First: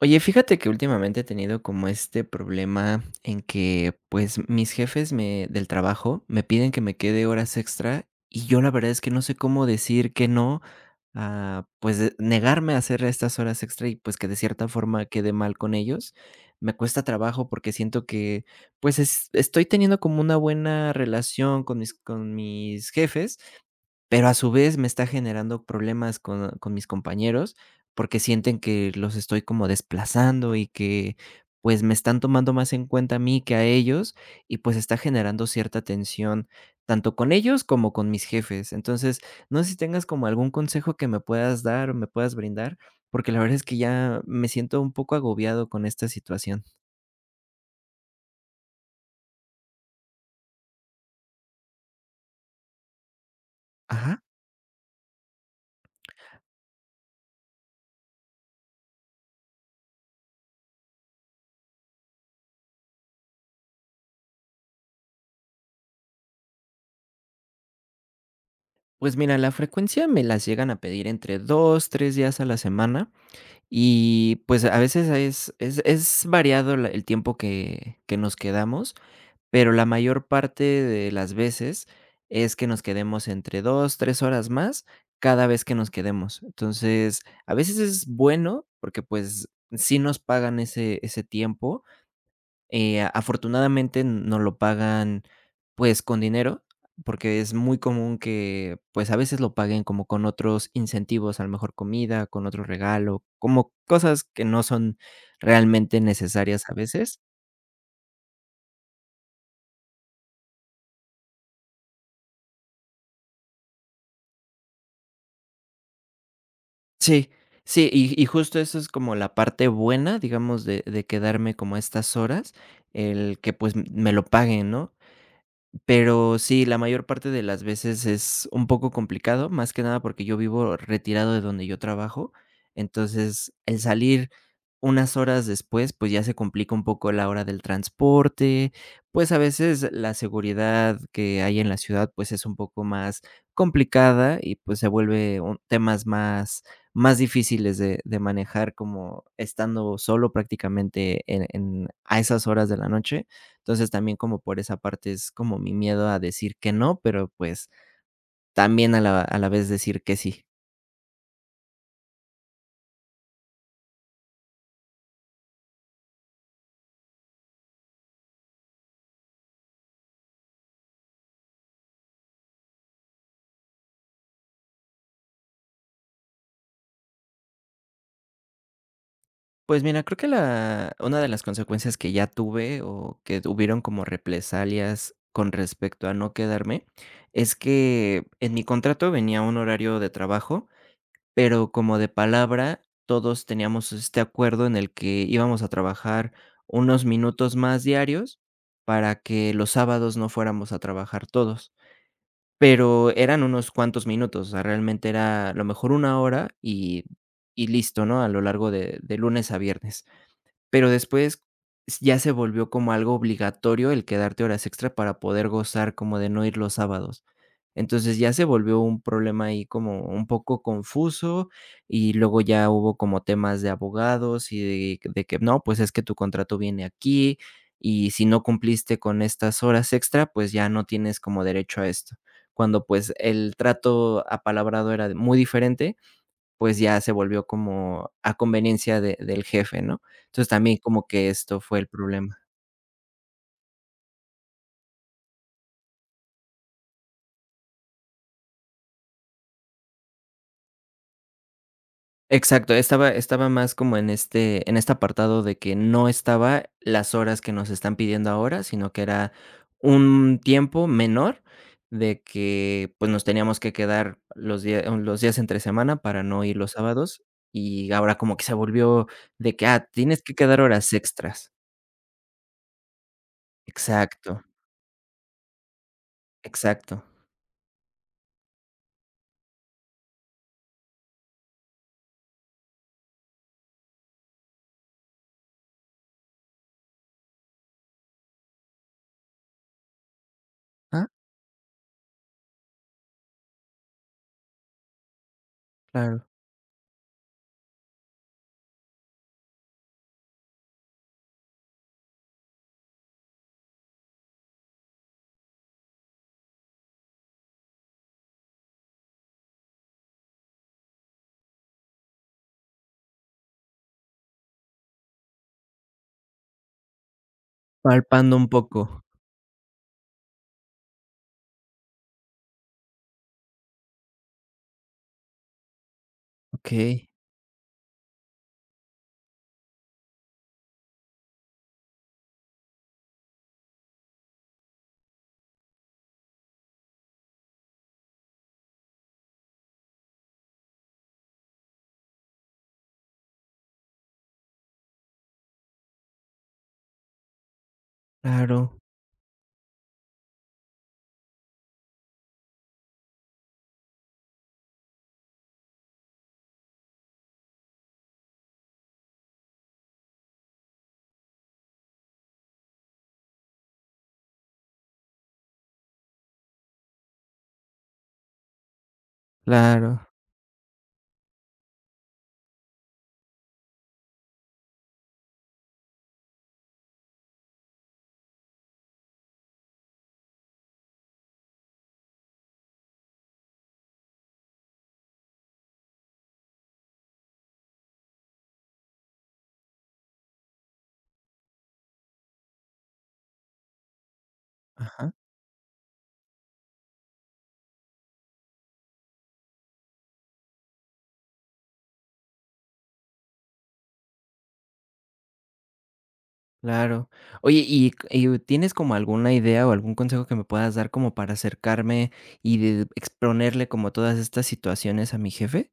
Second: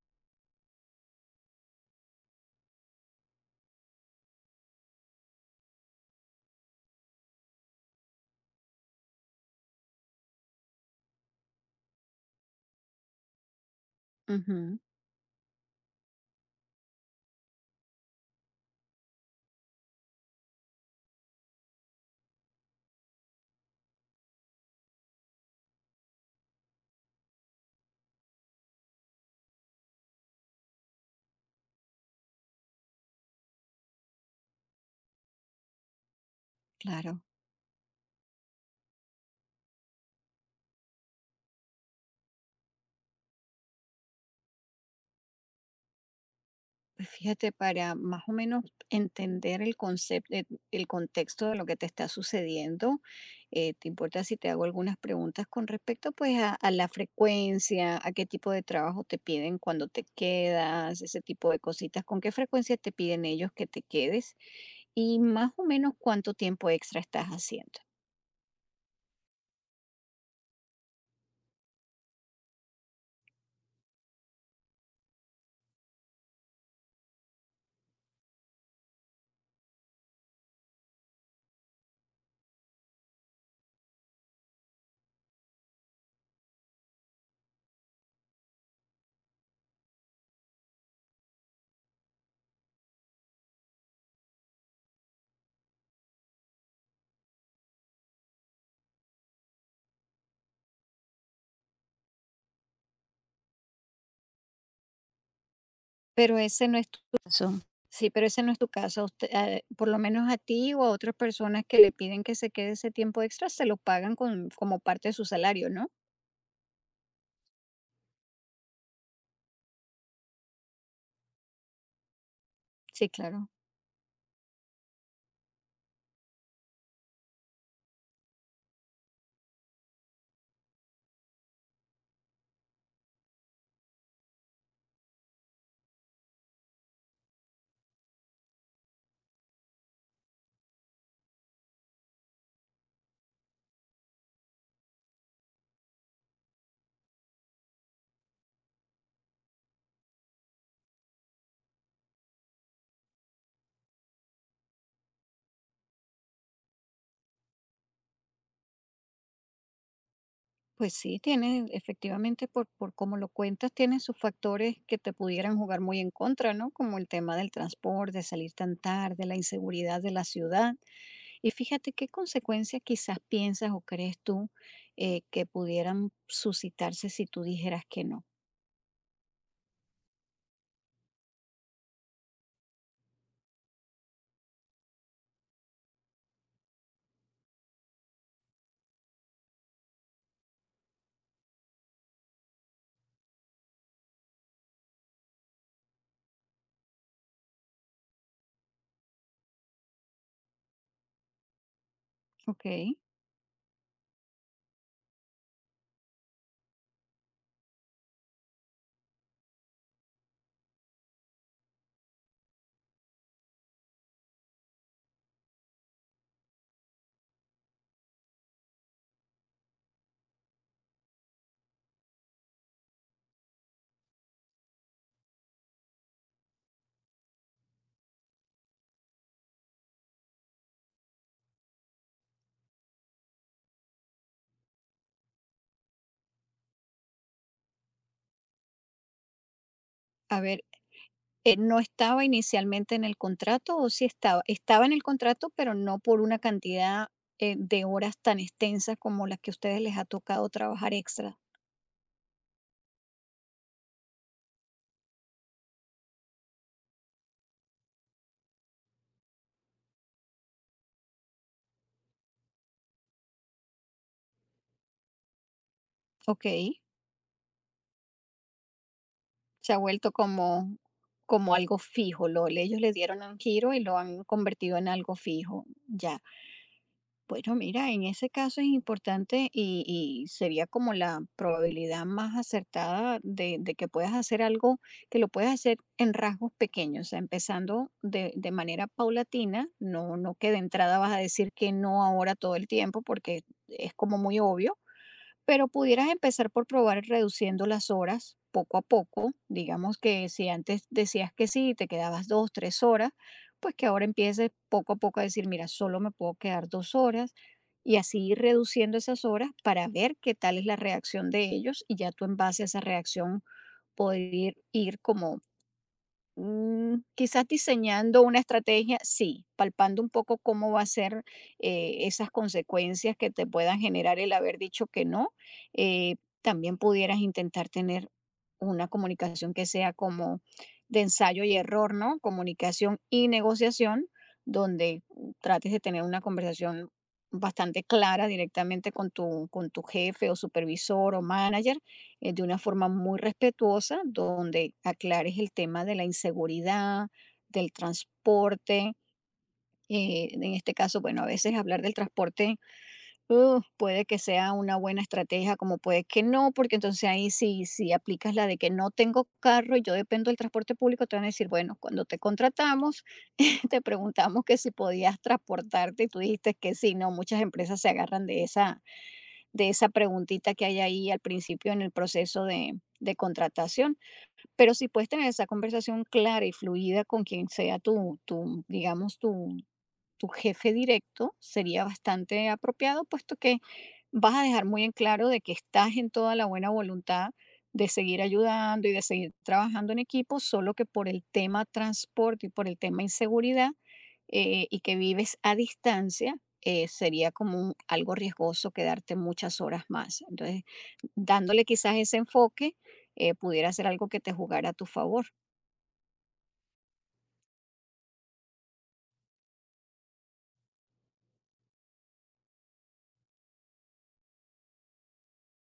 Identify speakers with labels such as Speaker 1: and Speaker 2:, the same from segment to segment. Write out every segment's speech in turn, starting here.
Speaker 1: Oye, fíjate que últimamente he tenido como este problema en que, pues, mis jefes me del trabajo me piden que me quede horas extra y yo la verdad es que no sé cómo decir que no, pues, de negarme a hacer estas horas extra y, pues, que de cierta
Speaker 2: Ujú,
Speaker 1: forma quede mal con ellos. Me cuesta trabajo porque siento que, pues, es estoy teniendo como una buena relación con mis jefes, pero a su vez me está generando problemas con mis compañeros, porque sienten que los estoy como desplazando y que, pues, me están tomando más en cuenta a mí que a ellos, y pues está generando cierta tensión, tanto
Speaker 2: claro.
Speaker 1: con ellos como con mis jefes. Entonces, no sé si tengas como algún consejo que me puedas dar o me puedas brindar, porque la verdad es que ya me siento un poco agobiado con esta situación.
Speaker 2: Pues fíjate, para más o menos entender el concepto, el contexto de lo que te está sucediendo, ¿te
Speaker 1: Ajá.
Speaker 2: importa si te hago algunas preguntas con respecto pues a la frecuencia, a qué tipo de trabajo te piden cuando te quedas, ese tipo de cositas, con qué frecuencia te piden ellos que te quedes y más o menos cuánto tiempo extra estás haciendo?
Speaker 1: Pues mira, la frecuencia me las llegan a pedir entre 2 3 días a la semana. Y, pues, a veces es variado la el tiempo que nos quedamos, pero la mayor parte de las veces es que nos quedemos entre 2 3 horas más cada vez que nos quedemos. Entonces, a veces es bueno porque, pues, sí nos pagan ese tiempo, afortunadamente nos lo pagan, pues, con dinero, porque es muy común que, pues, a veces lo paguen como con otros incentivos, a lo mejor comida, con otro regalo, como cosas que no son realmente
Speaker 2: Pero
Speaker 1: necesarias
Speaker 2: ese
Speaker 1: a
Speaker 2: no es tu
Speaker 1: veces.
Speaker 2: caso. Sí, pero ese no es tu caso. Usted, por lo menos a ti o a otras personas que le piden que se quede ese tiempo extra, se lo pagan con, como parte de su salario, ¿no?
Speaker 1: Sí, sí, y justo eso es como la parte buena, digamos, de quedarme como a estas horas,
Speaker 2: Sí,
Speaker 1: el
Speaker 2: claro.
Speaker 1: que, pues, me lo paguen, ¿no? Pero sí, la mayor parte de las veces es un poco complicado, más que nada porque yo vivo retirado de donde yo trabajo, entonces el salir unas horas después, pues ya se complica un poco la hora del transporte, pues a veces la seguridad que hay en la ciudad, pues es un poco más complicada y pues se vuelve temas más difíciles de manejar como estando solo prácticamente a esas horas de la noche. Entonces, también como por esa parte es como mi miedo a decir que no, pero, pues, también a la vez decir que sí.
Speaker 2: Pues sí, tiene, efectivamente, por cómo lo cuentas, tiene sus factores que te pudieran jugar muy en contra, ¿no? Como el tema del transporte, salir tan tarde, la inseguridad de la ciudad. Y fíjate qué consecuencias quizás piensas o crees tú que pudieran suscitarse si tú dijeras que no.
Speaker 1: Pues mira, creo que la una de las consecuencias que ya tuve, o que hubieron como represalias con respecto a no quedarme, es que en mi contrato venía un horario de trabajo, pero como de palabra, todos teníamos este acuerdo en el que íbamos a trabajar unos minutos más diarios para que los sábados no fuéramos a trabajar todos.
Speaker 2: Ok.
Speaker 1: Pero eran unos cuantos minutos, o sea, realmente era a lo mejor una hora y listo, ¿no? A lo largo de lunes a viernes. Pero después ya se volvió como algo obligatorio el quedarte horas extra para poder gozar como de no ir los sábados. Entonces, ya se volvió un problema ahí como un poco confuso, y luego ya hubo como temas de abogados y de que no, pues es que tu contrato viene aquí, y si no cumpliste con estas horas extra, pues ya no tienes como derecho a esto. Cuando, pues, el trato apalabrado era muy diferente, pues ya se volvió como a conveniencia de del jefe, ¿no?
Speaker 2: A
Speaker 1: Entonces,
Speaker 2: ver,
Speaker 1: también como que esto
Speaker 2: ¿No
Speaker 1: fue el
Speaker 2: estaba
Speaker 1: problema.
Speaker 2: inicialmente en el contrato o sí estaba? Estaba en el contrato, pero no por una cantidad, de horas tan extensas como las que a ustedes les ha tocado trabajar extra.
Speaker 1: Exacto, estaba más como en este apartado de que no estaba las horas que nos están pidiendo ahora, sino que era un tiempo menor de que, pues, nos teníamos que quedar los días entre semana para no ir los
Speaker 2: Okey,
Speaker 1: sábados, y ahora como que se volvió de que,
Speaker 2: se ha vuelto
Speaker 1: tienes que quedar
Speaker 2: como
Speaker 1: horas extras.
Speaker 2: como algo fijo, lo ellos le dieron un giro y lo han
Speaker 1: Exacto,
Speaker 2: convertido en algo fijo, ya.
Speaker 1: exacto.
Speaker 2: Bueno, mira, en ese caso es importante y sería como la probabilidad más acertada de que puedas hacer algo, que lo puedas hacer en rasgos pequeños, o sea, empezando de manera paulatina, no, no que de entrada
Speaker 1: ah
Speaker 2: vas a decir que no ahora todo el tiempo, porque es como muy obvio, pero pudieras
Speaker 1: claro,
Speaker 2: empezar por probar reduciendo las horas poco a poco. Digamos que si antes decías que sí y te quedabas dos, tres horas, pues que ahora empieces poco a poco a decir, mira, solo me puedo quedar dos horas y así ir reduciendo esas horas para ver qué tal es la reacción de ellos y ya tú en base a esa reacción poder ir, ir como quizás diseñando
Speaker 1: palpando
Speaker 2: una
Speaker 1: un
Speaker 2: estrategia,
Speaker 1: poco.
Speaker 2: sí, palpando un poco cómo va a ser esas consecuencias que te puedan generar el haber dicho que no. Eh, también
Speaker 1: Okey,
Speaker 2: pudieras intentar tener una comunicación que sea como de ensayo y error, ¿no? Comunicación y negociación, donde trates de tener una conversación bastante clara directamente con tu jefe o supervisor o manager de una forma muy respetuosa, donde aclares el tema de la inseguridad, del
Speaker 1: claro,
Speaker 2: transporte. En este caso, bueno, a veces hablar del transporte puede que sea una buena estrategia, como puede que no, porque entonces ahí si, si aplicas la de que no tengo carro y yo dependo del transporte público, te van a decir, bueno, cuando te contratamos, te preguntamos que si podías transportarte y tú dijiste que sí, no, muchas empresas se agarran de esa
Speaker 1: claro,
Speaker 2: preguntita que hay ahí al principio en el proceso de contratación. Pero si puedes tener esa conversación clara y fluida con quien sea tu, tu digamos, tu jefe directo, sería bastante apropiado, puesto que vas a dejar muy en claro de que estás en toda la buena voluntad de seguir ayudando y de seguir trabajando en equipo, solo que por el tema transporte y por el tema inseguridad, y que
Speaker 1: ajá,
Speaker 2: vives a distancia, sería como un- algo riesgoso quedarte muchas horas más. Entonces, dándole quizás ese enfoque, pudiera ser algo que te jugara a tu favor.
Speaker 1: claro. Oye, ¿y tienes como alguna idea o algún consejo que me puedas dar como para acercarme y de exponerle como todas estas situaciones a mi jefe?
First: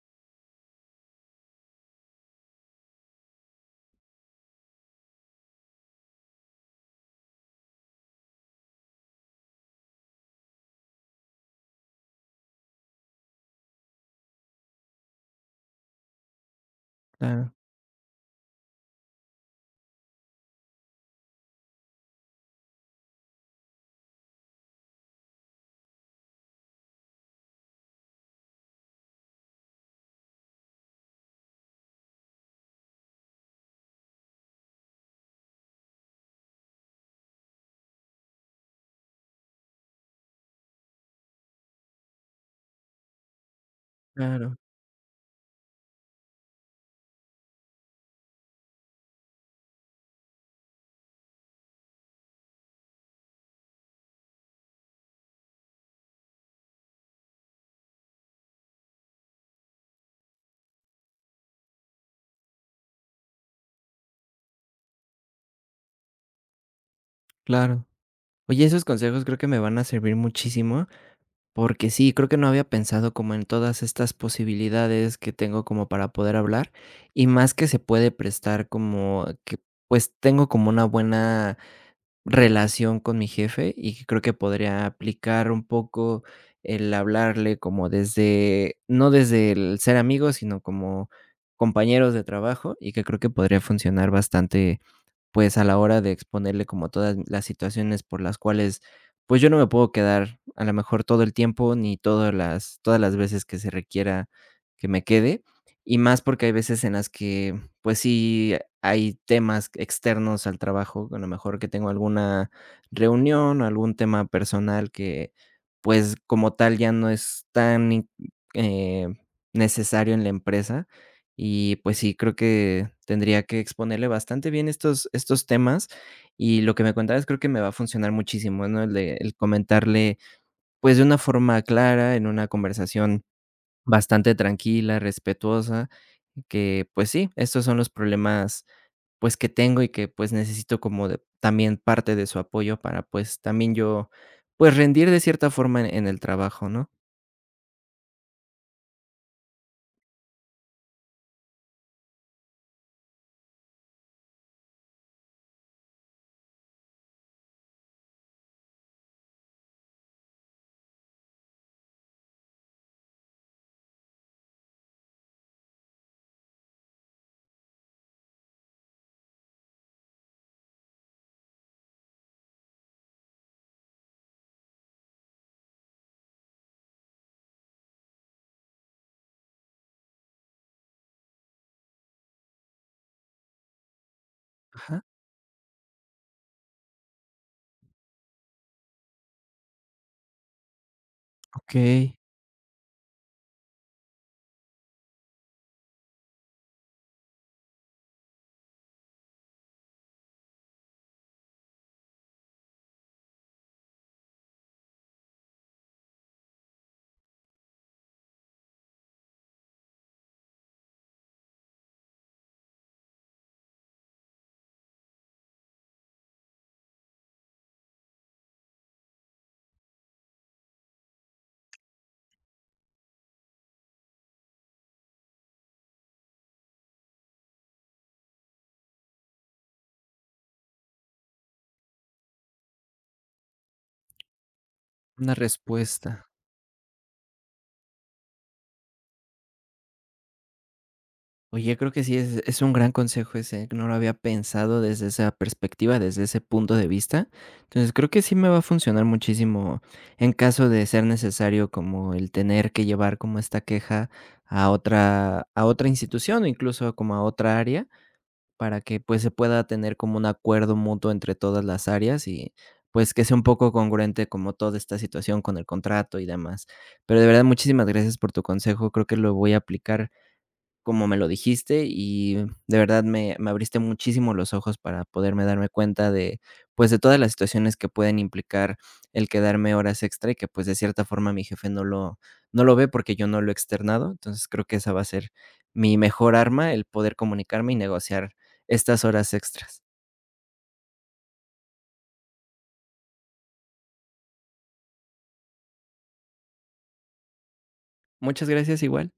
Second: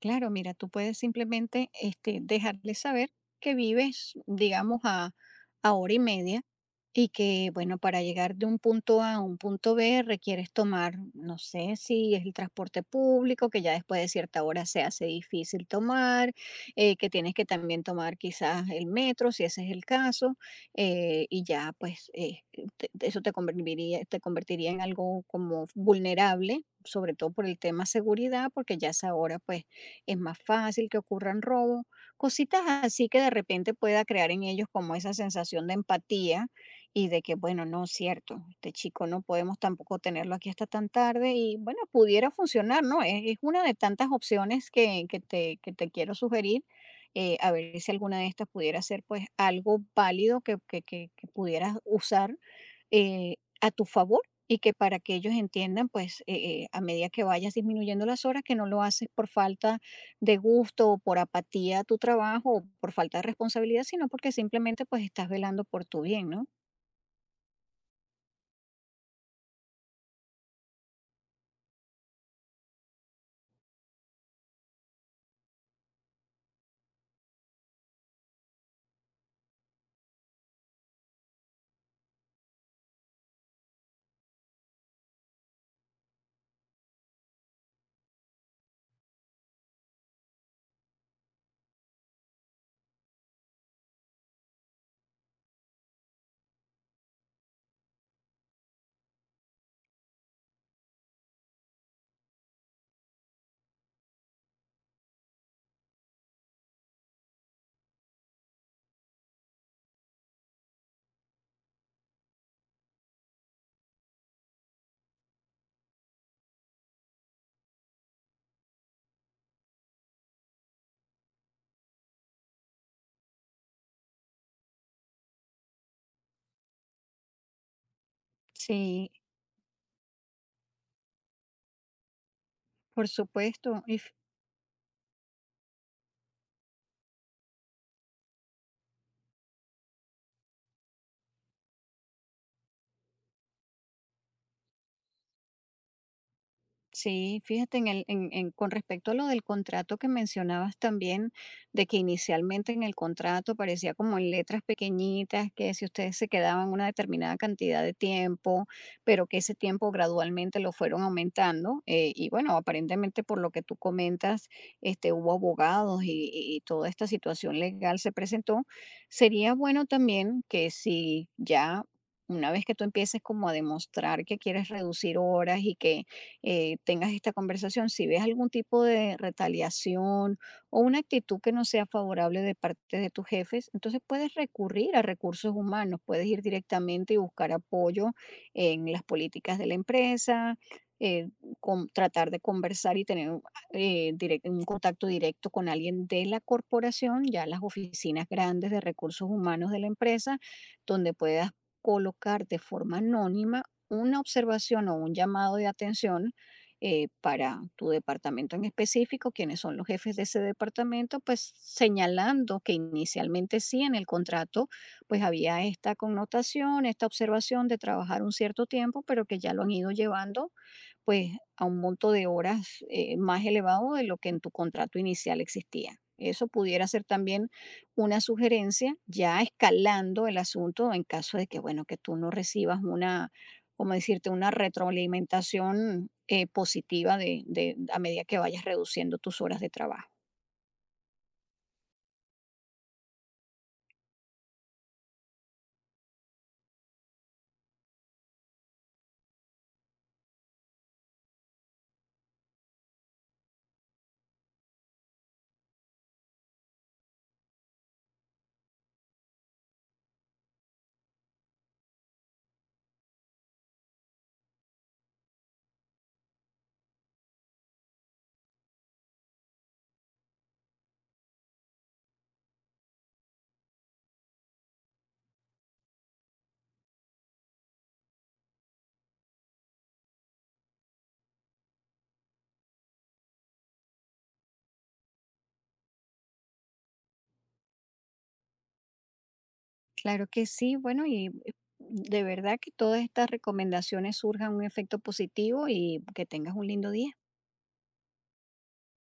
Speaker 2: Claro, mira, tú puedes simplemente este, dejarle saber que vives, digamos, a hora y media. Y que, bueno, para llegar de un punto A a un punto B requieres tomar, no sé si es el transporte público, que ya después de cierta hora se hace difícil tomar, que tienes que
Speaker 1: Claro,
Speaker 2: también tomar quizás el metro, si ese es el caso, y ya pues te- te- eso te convertiría en algo como vulnerable, sobre todo por el tema seguridad, porque ya a esa hora pues es más fácil que ocurran robos, cositas así que de repente pueda crear en ellos como esa sensación de empatía y de que, bueno, no, es cierto, este chico no podemos tampoco tenerlo aquí hasta tan tarde y bueno, pudiera funcionar, ¿no? Es una de tantas
Speaker 1: claro,
Speaker 2: opciones que te quiero sugerir, a ver si alguna de estas pudiera ser pues algo válido que pudieras usar eh, a tu favor y que para que ellos entiendan pues a medida que vayas disminuyendo las horas, que no lo haces por falta de gusto o por apatía a tu trabajo o por falta de responsabilidad, sino porque simplemente pues estás velando por tu bien, ¿no?
Speaker 1: claro. Oye, esos consejos creo que me van a servir muchísimo, porque sí, creo que no había pensado como en todas estas posibilidades que tengo como para poder hablar, y más que se puede prestar como que, pues, tengo como una buena relación con mi jefe, y que creo que podría aplicar un poco el hablarle como desde, no desde el ser amigos, sino como compañeros de trabajo, y que creo que podría funcionar bastante, pues, a la hora de exponerle como todas las situaciones por las cuales, pues, yo no me puedo quedar, a lo mejor, todo el tiempo, ni todas las veces que se requiera que me quede, y más porque hay veces en las que, pues, sí hay temas externos al trabajo, a lo mejor que tengo alguna reunión o algún tema personal que, pues, como tal, ya no es tan, eh, necesario en la empresa. Y pues sí, creo que tendría que exponerle bastante bien estos temas, y lo que me contabas creo que me va a funcionar muchísimo, ¿no? El
Speaker 2: Sí,
Speaker 1: de el comentarle, pues, de una forma clara, en una
Speaker 2: por
Speaker 1: conversación
Speaker 2: supuesto. Y
Speaker 1: bastante tranquila, respetuosa, que, pues sí, estos son los problemas, pues, que tengo y que, pues, necesito como de también parte de su apoyo para, pues, también yo, pues, rendir de cierta forma en el trabajo, ¿no?
Speaker 2: sí, fíjate en el, en- con respecto a lo del contrato que mencionabas también, de que inicialmente en el contrato parecía como en letras pequeñitas que si ustedes se quedaban una determinada cantidad de tiempo, pero que ese tiempo gradualmente lo fueron aumentando. Y bueno, aparentemente por lo que tú comentas, este, hubo abogados y toda esta situación legal se presentó. Sería bueno también que si ya... Una vez que tú empieces como a demostrar que quieres reducir horas y que tengas esta conversación. Si ves algún tipo de retaliación o una actitud que no sea favorable de parte de tus jefes, entonces puedes recurrir a
Speaker 1: Ajá.
Speaker 2: recursos humanos, puedes ir directamente y buscar apoyo en las políticas de la empresa. eh, con-
Speaker 1: Okey,
Speaker 2: tratar de conversar y tener un direc- un contacto directo con alguien de la corporación, ya las oficinas grandes de recursos humanos de la empresa, donde puedas colocar de forma anónima una observación o un llamado de atención para tu departamento en específico, quiénes son los jefes de ese departamento, pues señalando que inicialmente sí en el contrato, pues había esta connotación, esta observación de trabajar un cierto tiempo, pero que ya lo han ido llevando pues a un monto de horas más elevado de lo que en tu contrato inicial existía. Eso pudiera ser también una sugerencia, ya escalando el asunto en caso de que, bueno, que tú no recibas una, como decirte, una
Speaker 1: una
Speaker 2: retroalimentación
Speaker 1: respuesta.
Speaker 2: positiva de- a medida que vayas reduciendo tus horas de trabajo.
Speaker 1: Oye, creo que sí es un gran consejo ese, no lo había pensado desde esa perspectiva, desde ese punto de vista. Entonces, creo que sí me va a funcionar muchísimo en caso de ser necesario, como el tener que llevar como esta queja a otra institución, o incluso como a otra área, para que, pues, se pueda tener como un acuerdo mutuo entre todas las áreas y, pues, que sea un poco congruente como toda esta situación con el contrato y demás. Pero de verdad, muchísimas gracias por tu consejo, creo que lo voy a aplicar como me lo dijiste y de verdad me abriste muchísimo los ojos para poderme darme cuenta de, pues, de todas las situaciones que pueden implicar el quedarme horas extra y que, pues, de cierta forma mi jefe no lo ve porque yo no lo he externado. Entonces creo que esa va a ser mi mejor arma, el poder comunicarme y negociar estas horas extras.
Speaker 2: Claro que sí, bueno, y de verdad que todas estas recomendaciones surjan un efecto positivo y que tengas un lindo día.
Speaker 1: Muchas gracias igual.